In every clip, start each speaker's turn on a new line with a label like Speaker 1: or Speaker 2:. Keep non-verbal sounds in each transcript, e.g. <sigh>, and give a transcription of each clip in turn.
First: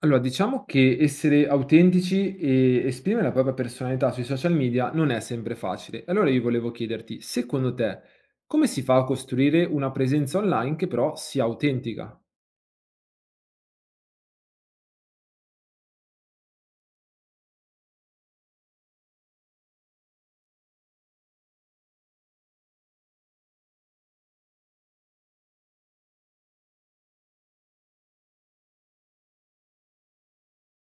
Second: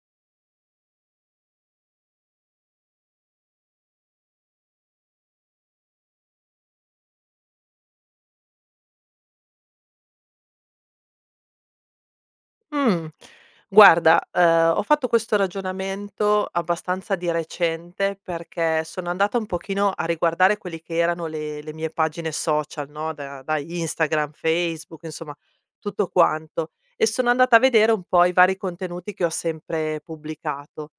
Speaker 1: Allora, diciamo che essere autentici e esprimere la propria personalità sui social media non è sempre facile. Allora io volevo chiederti, secondo te, come si fa a costruire una presenza online che però sia autentica?
Speaker 2: Mh. Guarda, ho fatto questo ragionamento abbastanza di recente, perché sono andata un pochino a riguardare quelli che erano le mie pagine social, no, da Instagram, Facebook, insomma tutto quanto, e sono andata a vedere un po' i vari contenuti che ho sempre pubblicato.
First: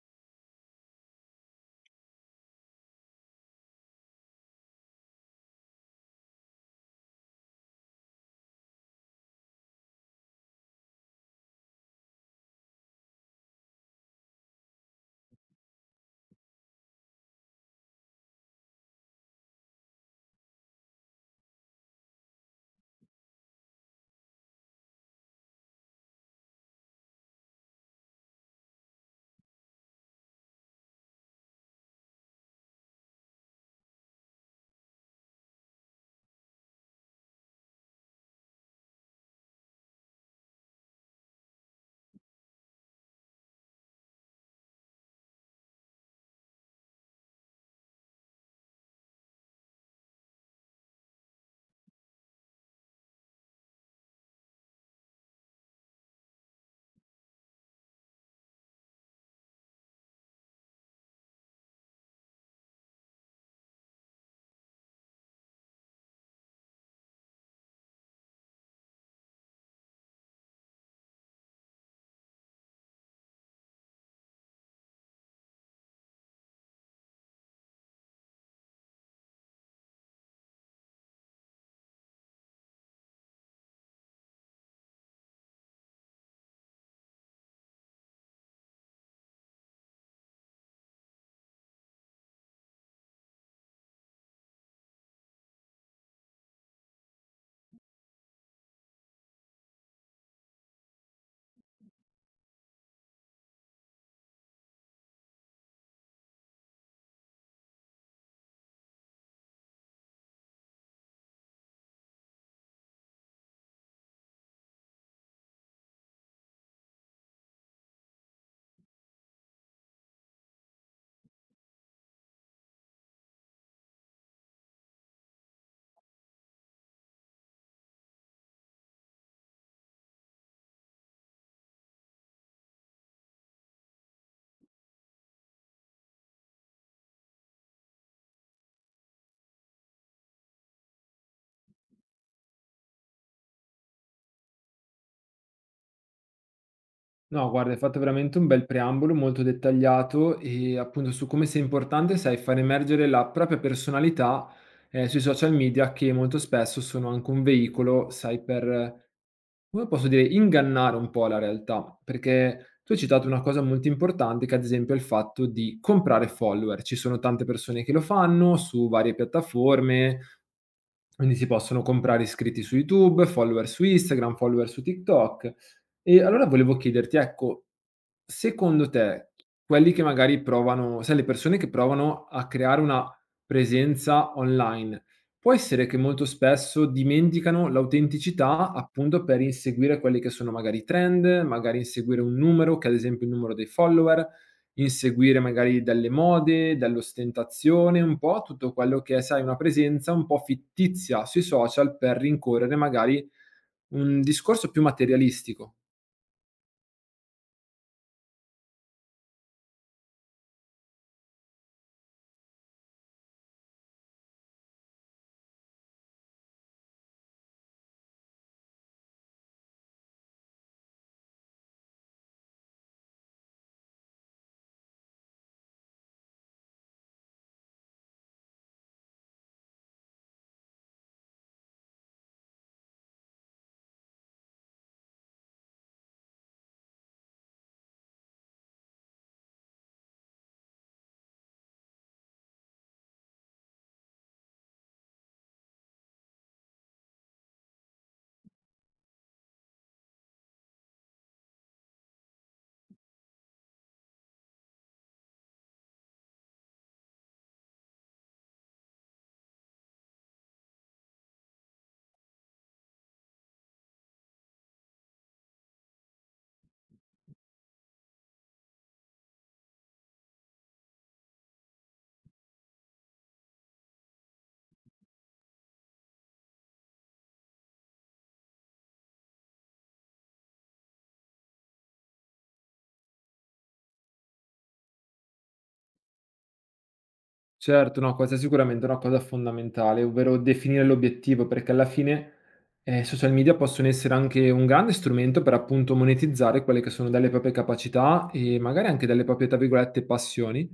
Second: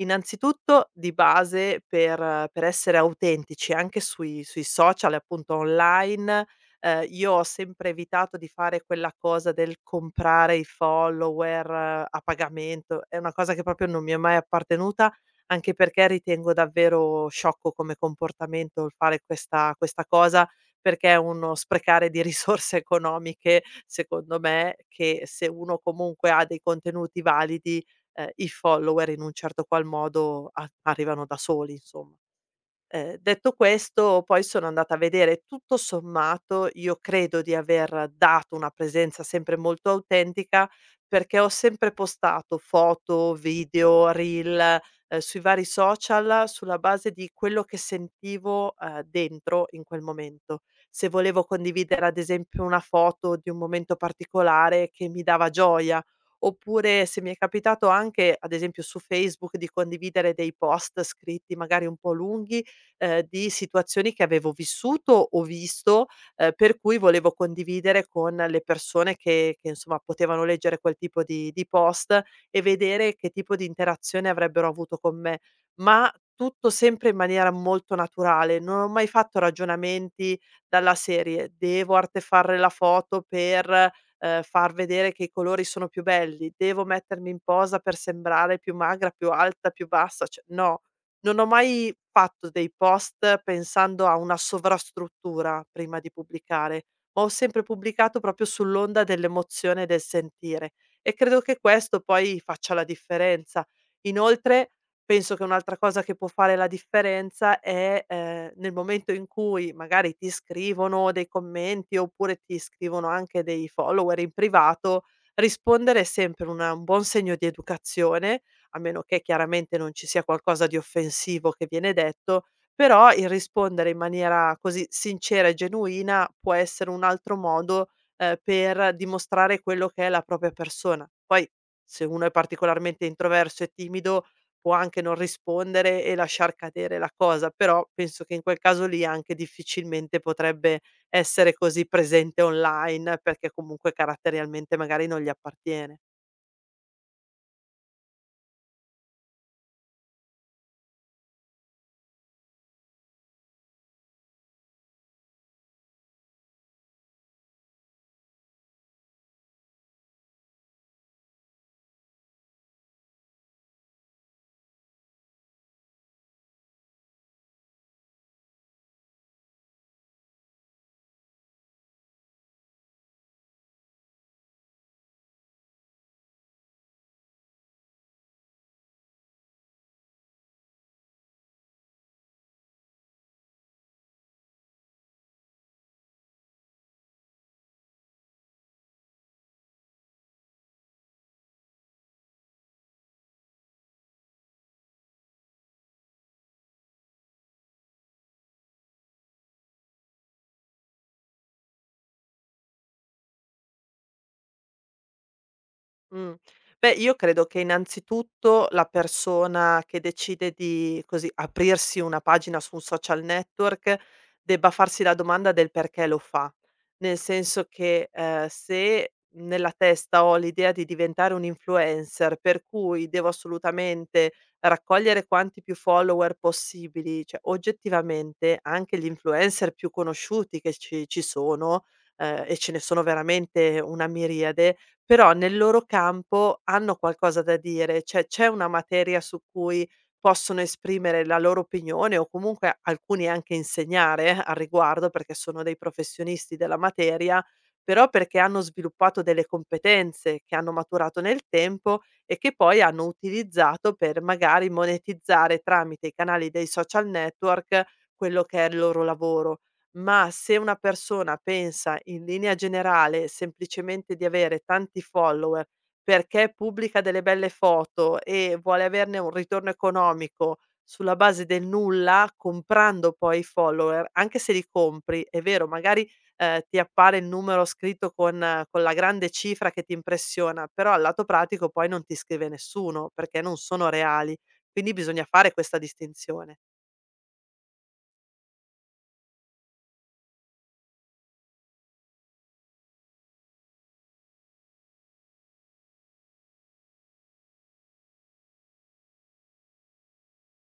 Speaker 2: Innanzitutto di base per essere autentici anche sui social, appunto, online. Io ho sempre evitato di fare quella cosa del comprare i follower a pagamento, è una cosa che proprio non mi è mai appartenuta, anche perché ritengo davvero sciocco come comportamento il fare questa cosa, perché è uno sprecare di <laughs> risorse economiche, secondo me, che se uno comunque ha dei contenuti validi, i follower in un certo qual modo a arrivano da soli, insomma. Detto questo poi sono andata a vedere, tutto sommato io credo di aver dato una presenza sempre molto autentica, perché ho sempre postato foto, video, reel, sui vari social sulla base di quello che sentivo, dentro in quel momento. Se volevo condividere ad esempio una foto di un momento particolare che mi dava gioia, oppure se mi è capitato anche, ad esempio su Facebook, di condividere dei post scritti magari un po' lunghi, di situazioni che avevo vissuto o visto, per cui volevo condividere con le persone che insomma potevano leggere quel tipo di post e vedere che tipo di interazione avrebbero avuto con me. Ma tutto sempre in maniera molto naturale, non ho mai fatto ragionamenti dalla serie: "Devo artefare la foto per, far vedere che i colori sono più belli, devo mettermi in posa per sembrare più magra, più alta, più bassa", cioè no. Non ho mai fatto dei post pensando a una sovrastruttura prima di pubblicare, ma ho sempre pubblicato proprio sull'onda dell'emozione e del sentire, e credo che questo poi faccia la differenza. Inoltre penso che un'altra cosa che può fare la differenza è, nel momento in cui magari ti scrivono dei commenti oppure ti scrivono anche dei follower in privato, rispondere è sempre una un buon segno di educazione, a meno che chiaramente non ci sia qualcosa di offensivo che viene detto, però il rispondere in maniera così sincera e genuina può essere un altro modo, per dimostrare quello che è la propria persona. Poi, se uno è particolarmente introverso e timido, può anche non rispondere e lasciar cadere la cosa, però penso che in quel caso lì anche difficilmente potrebbe essere così presente online, perché comunque caratterialmente magari non gli appartiene.
Speaker 1: No, guarda, hai fatto veramente un bel preambolo molto dettagliato e appunto su come sia importante, sai, far emergere la propria personalità sui social media che molto spesso sono anche un veicolo, sai, per, come posso dire, ingannare un po' la realtà, perché tu hai citato una cosa molto importante che ad esempio è il fatto di comprare follower. Ci sono tante persone che lo fanno su varie piattaforme, quindi si possono comprare iscritti su YouTube, follower su Instagram, follower su TikTok. E allora volevo chiederti, ecco, secondo te quelli che magari provano, sai, le persone che provano a creare una presenza online, può essere che molto spesso dimenticano l'autenticità, appunto, per inseguire quelli che sono magari i trend, magari inseguire un numero, che è ad esempio il numero dei follower, inseguire magari delle mode, dall'ostentazione, un po' tutto quello che è, sai, una presenza un po' fittizia sui social per rincorrere magari un discorso più materialistico.
Speaker 2: Mh. Beh, io credo che innanzitutto la persona che decide di, così, aprirsi una pagina su un social network debba farsi la domanda del perché lo fa. Nel senso che, se nella testa ho l'idea di diventare un influencer, per cui devo assolutamente raccogliere quanti più follower possibili, cioè oggettivamente anche gli influencer più conosciuti che ci sono, e ce ne sono veramente una miriade, però nel loro campo hanno qualcosa da dire, cioè c'è una materia su cui possono esprimere la loro opinione o comunque alcuni anche insegnare al riguardo perché sono dei professionisti della materia, però perché hanno sviluppato delle competenze che hanno maturato nel tempo e che poi hanno utilizzato per magari monetizzare tramite i canali dei social network quello che è il loro lavoro. Ma se una persona pensa in linea generale semplicemente di avere tanti follower perché pubblica delle belle foto e vuole averne un ritorno economico sulla base del nulla, comprando poi i follower, anche se li compri, è vero, magari ti appare il numero scritto con la grande cifra che ti impressiona, però al lato pratico poi non ti scrive nessuno perché non sono reali. Quindi bisogna fare questa distinzione.
Speaker 1: Certo, no, questa è sicuramente una cosa fondamentale, ovvero definire l'obiettivo, perché alla fine social media possono essere anche un grande strumento per appunto monetizzare quelle che sono delle proprie capacità e magari anche delle proprie, tra virgolette, passioni.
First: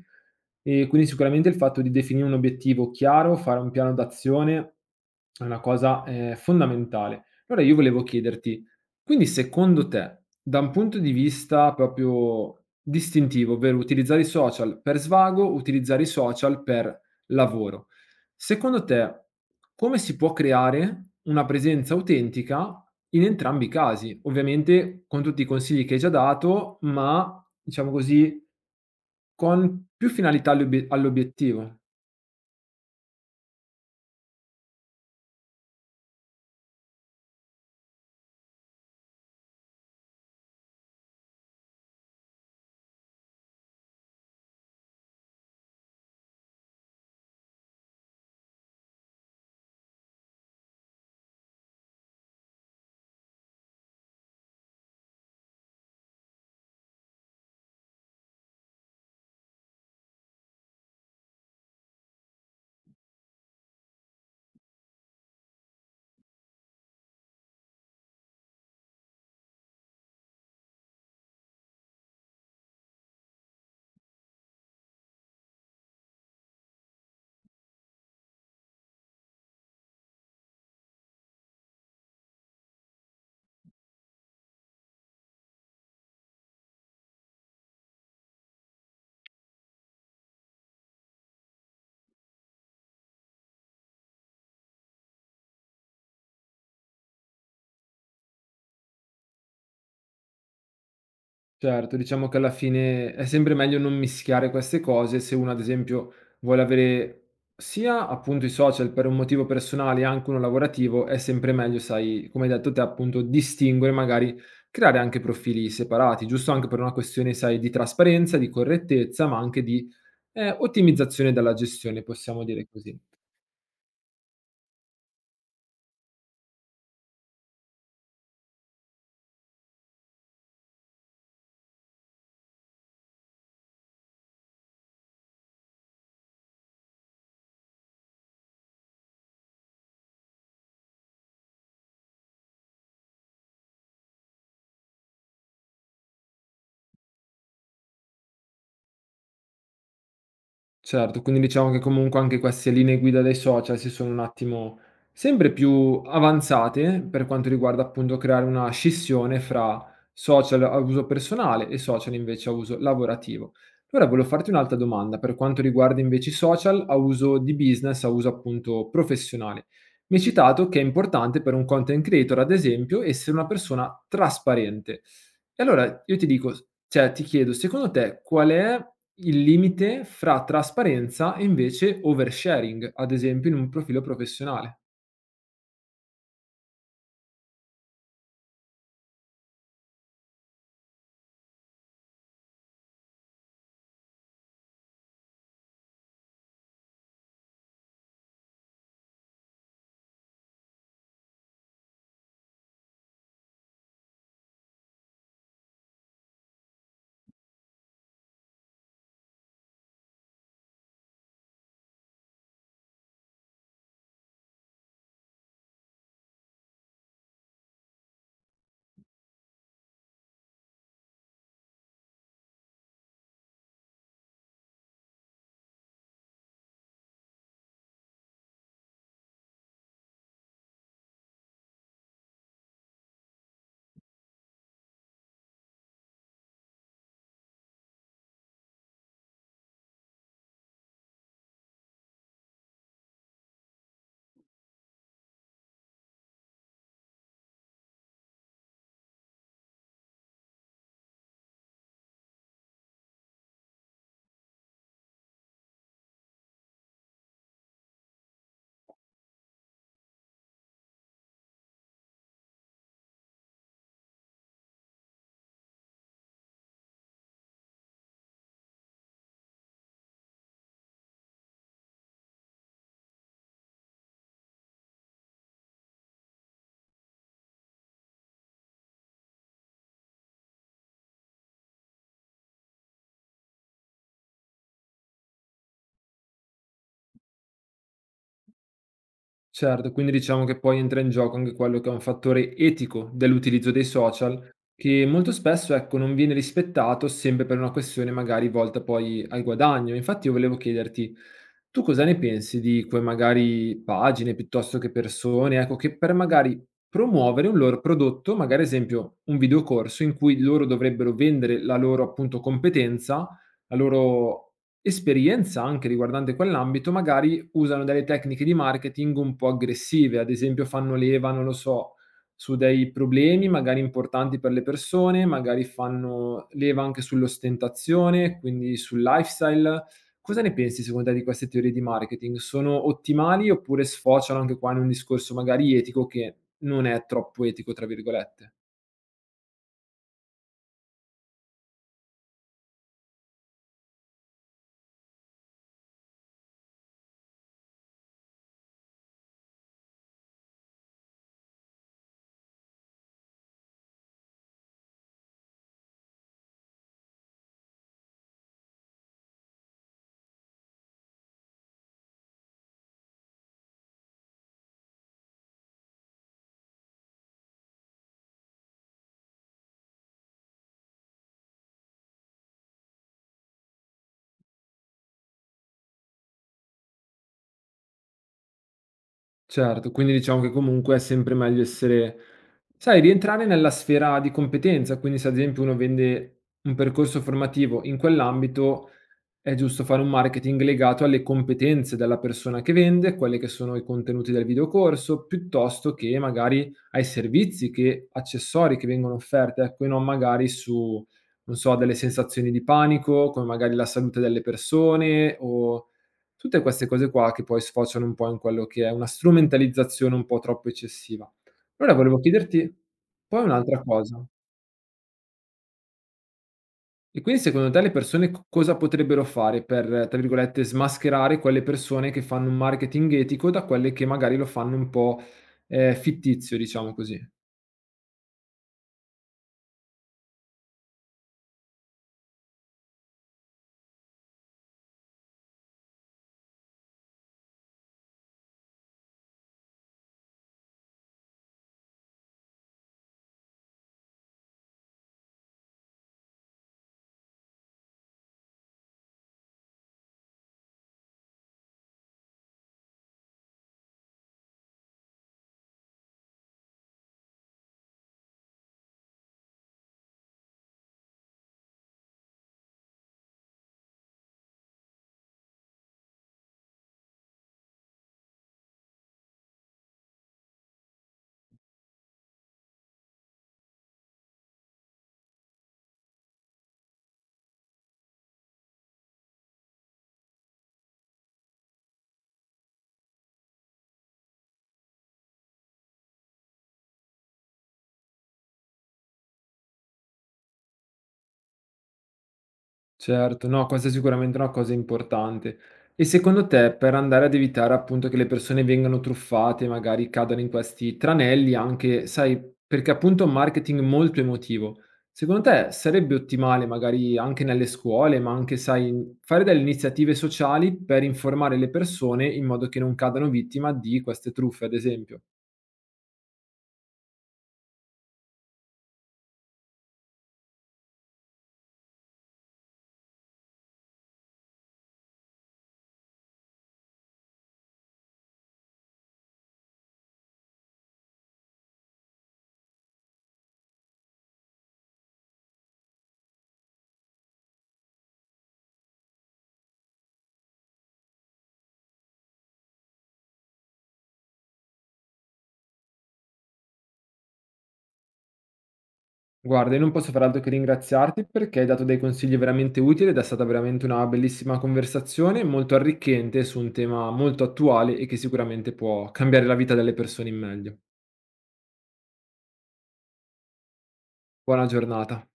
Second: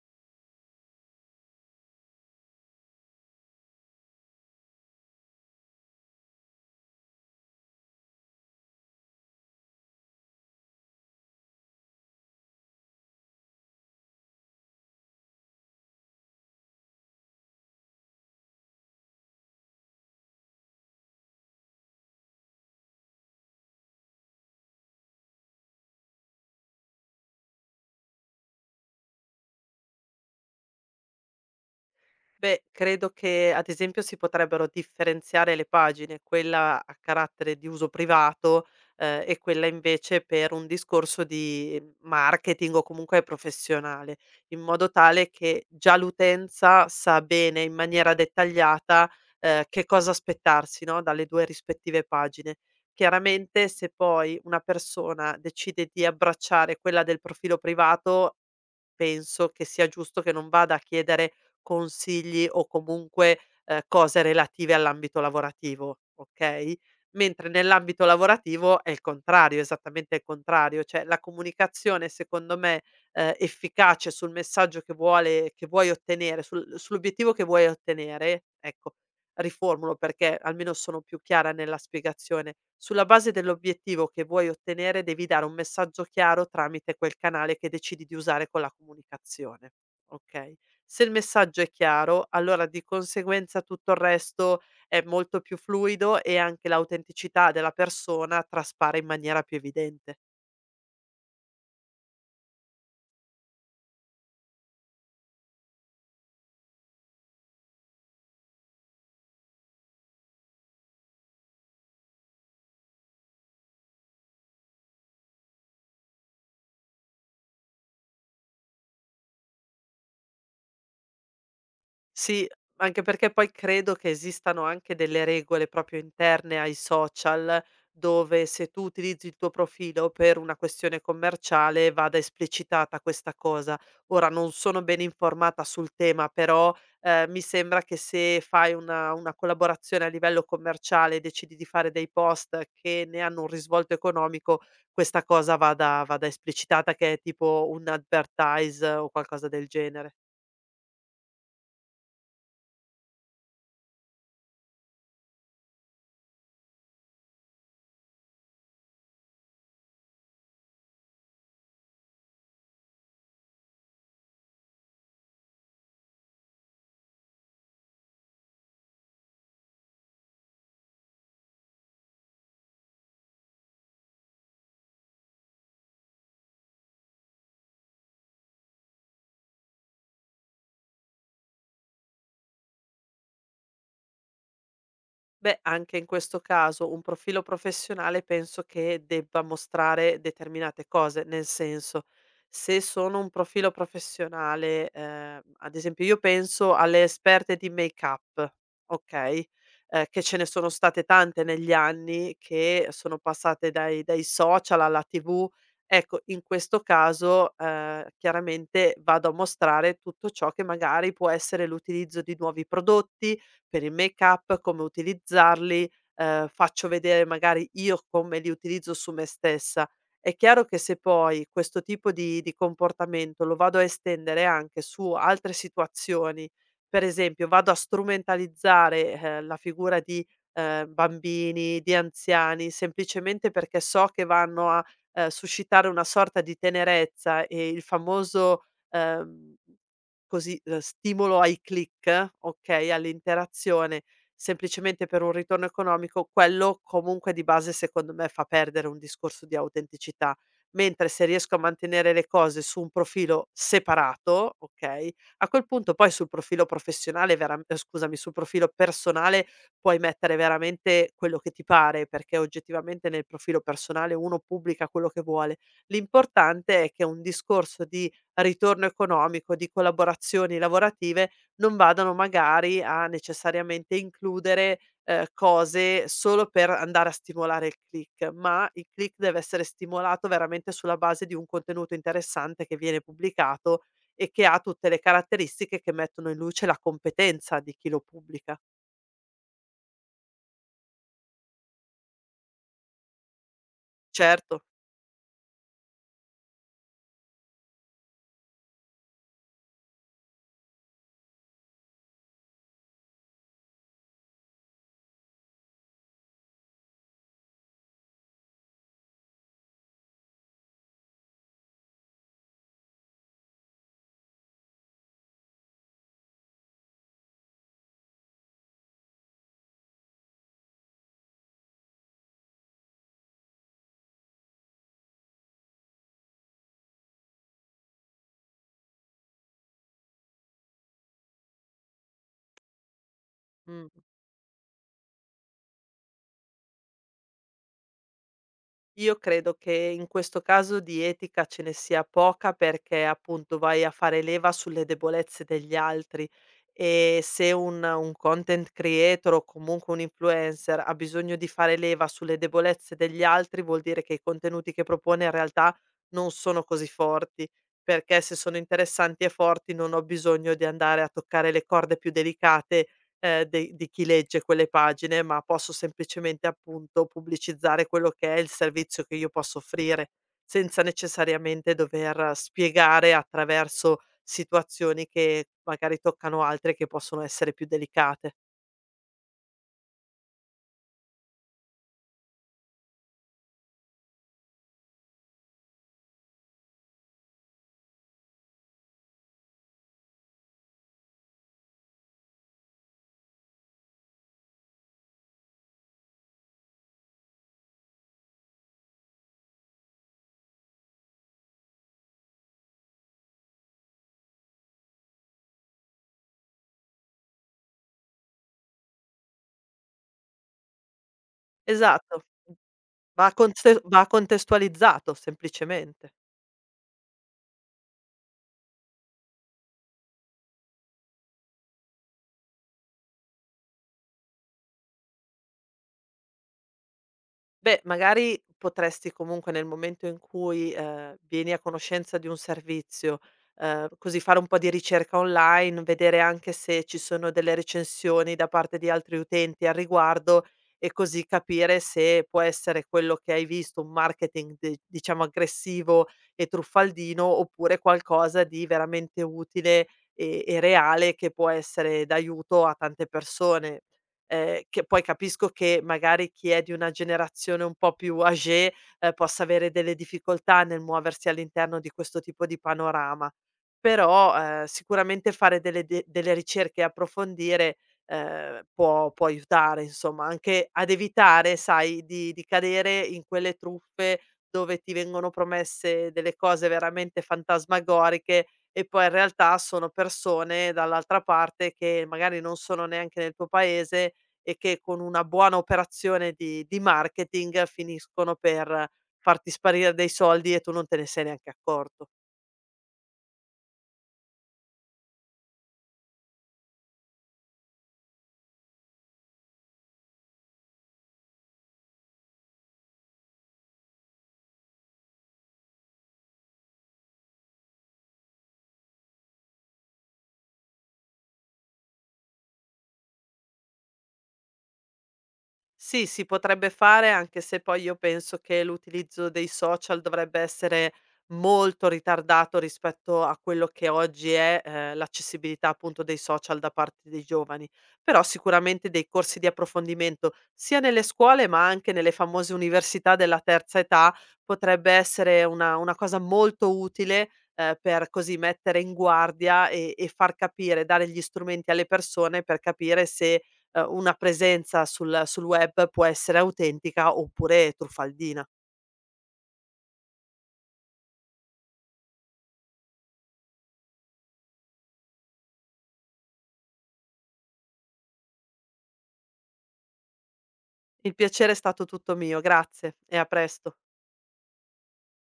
Speaker 1: E quindi sicuramente il fatto di definire un obiettivo chiaro, fare un piano d'azione è una cosa fondamentale. Allora io volevo chiederti, quindi secondo te, da un punto di vista proprio distintivo, ovvero utilizzare i social per svago, utilizzare i social per lavoro, secondo te come si può creare una presenza autentica in entrambi i casi? Ovviamente con tutti i consigli che hai già dato, ma diciamo così, con più finalità all'obiettivo.
Speaker 2: Beh, credo che ad esempio si potrebbero differenziare le pagine, quella a carattere di uso privato, e quella invece per un discorso di marketing o comunque professionale, in modo tale che già l'utenza sa bene in maniera dettagliata, che cosa aspettarsi, no, dalle 2 rispettive pagine. Chiaramente se poi una persona decide di abbracciare quella del profilo privato, penso che sia giusto che non vada a chiedere consigli o comunque, cose relative all'ambito lavorativo, okay, mentre nell'ambito lavorativo è il contrario, esattamente il contrario, cioè la comunicazione secondo me, efficace sul messaggio che vuoi ottenere, sull'obiettivo che vuoi ottenere, ecco, riformulo perché almeno sono più chiara nella spiegazione. Sulla base dell'obiettivo che vuoi ottenere devi dare un messaggio chiaro tramite quel canale che decidi di usare con la comunicazione, okay. Se il messaggio è chiaro, allora di conseguenza tutto il resto è molto più fluido e anche l'autenticità della persona traspare in maniera più evidente.
Speaker 1: Certo, diciamo che alla fine è sempre meglio non mischiare queste cose se uno, ad esempio, vuole avere sia appunto i social per un motivo personale e anche uno lavorativo, è sempre meglio, sai, come hai detto te, appunto, distinguere, magari creare anche profili separati, giusto anche per una questione, sai, di trasparenza, di correttezza, ma anche di ottimizzazione della gestione, possiamo
Speaker 2: Sì,
Speaker 1: dire così.
Speaker 2: anche perché poi credo che esistano anche delle regole proprio interne ai social, dove se tu utilizzi il tuo profilo per una questione commerciale vada esplicitata questa cosa. Ora non sono ben informata sul tema, però mi sembra che se fai una collaborazione a livello commerciale e decidi di fare dei post che ne hanno un risvolto economico, questa cosa vada esplicitata, che è tipo un advertise o qualcosa del genere.
Speaker 1: Certo, quindi diciamo che comunque anche queste linee guida dei social si sono un attimo sempre più avanzate per quanto riguarda appunto creare una scissione fra social a uso personale e social invece a uso lavorativo. Allora volevo farti un'altra domanda per quanto riguarda invece i social a uso di business, a uso appunto professionale. Mi hai citato che è importante per un content creator, ad esempio, essere una persona trasparente. E allora io ti dico, cioè ti chiedo, secondo te qual è il limite fra trasparenza e invece oversharing, ad esempio in un profilo professionale.
Speaker 2: Beh, anche in questo caso un profilo professionale penso che debba mostrare determinate cose, nel senso, se sono un profilo professionale, ad esempio io penso alle esperte di make-up, okay, che ce ne sono state tante negli anni che sono passate dai social alla TV. Ecco, in questo caso, chiaramente vado a mostrare tutto ciò che magari può essere l'utilizzo di nuovi prodotti, per il make-up, come utilizzarli, faccio vedere magari io come li utilizzo su me stessa. È chiaro che se poi questo tipo di comportamento lo vado a estendere anche su altre situazioni, per esempio vado a strumentalizzare, la figura di, bambini, di anziani, semplicemente perché so che vanno a, suscitare una sorta di tenerezza e il famoso, ehm così, stimolo ai click, okay, all'interazione, semplicemente per un ritorno economico, quello comunque di base secondo me fa perdere un discorso di autenticità. Mentre se riesco a mantenere le cose su un profilo separato, okay, a quel punto poi sul profilo professionale veram scusami, sul profilo personale puoi mettere veramente quello che ti pare, perché oggettivamente nel profilo personale uno pubblica quello che vuole. L'importante è che un discorso di ritorno economico di collaborazioni lavorative, non vadano magari a necessariamente includere, cose solo per andare a stimolare il click, ma il click deve essere stimolato veramente sulla base di un contenuto interessante che viene pubblicato e che ha tutte le caratteristiche che mettono in luce la competenza di chi lo pubblica.
Speaker 1: Certo, quindi diciamo che poi entra in gioco anche quello che è un fattore etico dell'utilizzo dei social,
Speaker 2: Certo,
Speaker 1: che molto spesso, ecco, non viene rispettato sempre per una questione magari volta poi al guadagno. Infatti io volevo chiederti, tu cosa ne pensi di quei magari pagine piuttosto che persone, ecco, che per magari promuovere un loro prodotto, magari esempio un videocorso in cui loro dovrebbero vendere la loro appunto competenza, la loro esperienza anche riguardante quell'ambito, magari usano delle tecniche di marketing un po' aggressive, ad esempio fanno leva, non lo so, su dei problemi magari importanti per le persone, magari fanno leva anche sull'ostentazione, quindi sul lifestyle. Cosa ne pensi secondo te di queste teorie di marketing? Sono ottimali oppure
Speaker 2: mh.
Speaker 1: sfociano anche qua in un discorso magari etico che non è troppo etico, tra virgolette?
Speaker 2: Io credo che in questo caso di etica ce ne sia poca perché appunto vai a fare leva sulle debolezze degli altri, e se un content creator o comunque un influencer ha bisogno di fare leva sulle debolezze degli altri vuol dire che i contenuti che propone in realtà non sono così forti, perché se sono interessanti e forti non ho bisogno di andare a toccare le corde più delicate, de di chi legge quelle pagine, ma posso semplicemente, appunto, pubblicizzare quello che è il servizio che io posso offrire, senza necessariamente dover spiegare attraverso situazioni che magari toccano altre che possono essere più delicate.
Speaker 1: Certo, quindi diciamo che comunque è sempre meglio essere, sai, rientrare nella sfera di competenza, quindi se ad esempio uno vende un percorso formativo in quell'ambito, è giusto fare un marketing legato alle competenze della persona che vende, quelle che sono i contenuti del videocorso, piuttosto che magari ai servizi che accessori che vengono offerti, ecco, e non magari su, non so, delle sensazioni di panico, come magari la salute delle persone o tutte queste cose qua che poi sfociano un po' in quello che è una strumentalizzazione un po' troppo eccessiva. Allora volevo
Speaker 2: Esatto,
Speaker 1: chiederti poi un'altra
Speaker 2: va
Speaker 1: cosa.
Speaker 2: contestualizzato semplicemente.
Speaker 1: E quindi secondo te le persone co cosa potrebbero fare per, tra virgolette, "smascherare" quelle persone che fanno un marketing etico da quelle che magari lo fanno un po', fittizio, diciamo così?
Speaker 2: Beh, magari potresti comunque nel momento in cui, vieni a conoscenza di un servizio, così fare un po' di ricerca online, vedere anche se ci sono delle recensioni da parte di altri utenti al riguardo, e così capire se può essere quello che hai visto un marketing de diciamo aggressivo e truffaldino, oppure qualcosa di veramente utile e reale che può essere d'aiuto a tante persone. Che poi capisco che magari chi è di una generazione un po' più âgée, possa avere delle difficoltà nel muoversi all'interno di questo tipo di panorama. Però, sicuramente fare delle de delle ricerche e approfondire, può aiutare insomma, anche ad evitare, sai, di cadere in quelle truffe dove ti vengono promesse delle cose veramente fantasmagoriche e poi in realtà sono persone dall'altra parte che magari non sono neanche nel tuo paese e che con una buona operazione di marketing finiscono per farti sparire dei soldi e tu non te ne sei neanche accorto.
Speaker 1: Certo, no, questa è sicuramente una cosa importante. E secondo te, per andare ad evitare appunto che le persone vengano truffate, magari cadano in questi tranelli anche, sai, perché appunto è un marketing molto emotivo, secondo te sarebbe ottimale magari anche nelle scuole, ma anche, sai, fare delle iniziative sociali per informare le persone in modo che non cadano vittima di queste truffe, ad esempio?
Speaker 2: Sì, si potrebbe fare, anche se poi io penso che l'utilizzo dei social dovrebbe essere molto ritardato rispetto a quello che oggi è, l'accessibilità appunto dei social da parte dei giovani. Però sicuramente dei corsi di approfondimento, sia nelle scuole ma anche nelle famose università della terza età, potrebbe essere una cosa molto utile, per così mettere in guardia e far capire, dare gli strumenti alle persone per capire se una presenza sul web può essere autentica oppure truffaldina.
Speaker 1: Guarda, io non posso far altro che ringraziarti perché hai dato dei consigli veramente utili ed è stata veramente una bellissima conversazione, molto arricchente su un tema molto attuale e che sicuramente può cambiare la vita delle persone in meglio.
Speaker 2: Il piacere è stato tutto mio, grazie e a presto.
Speaker 1: Buona giornata.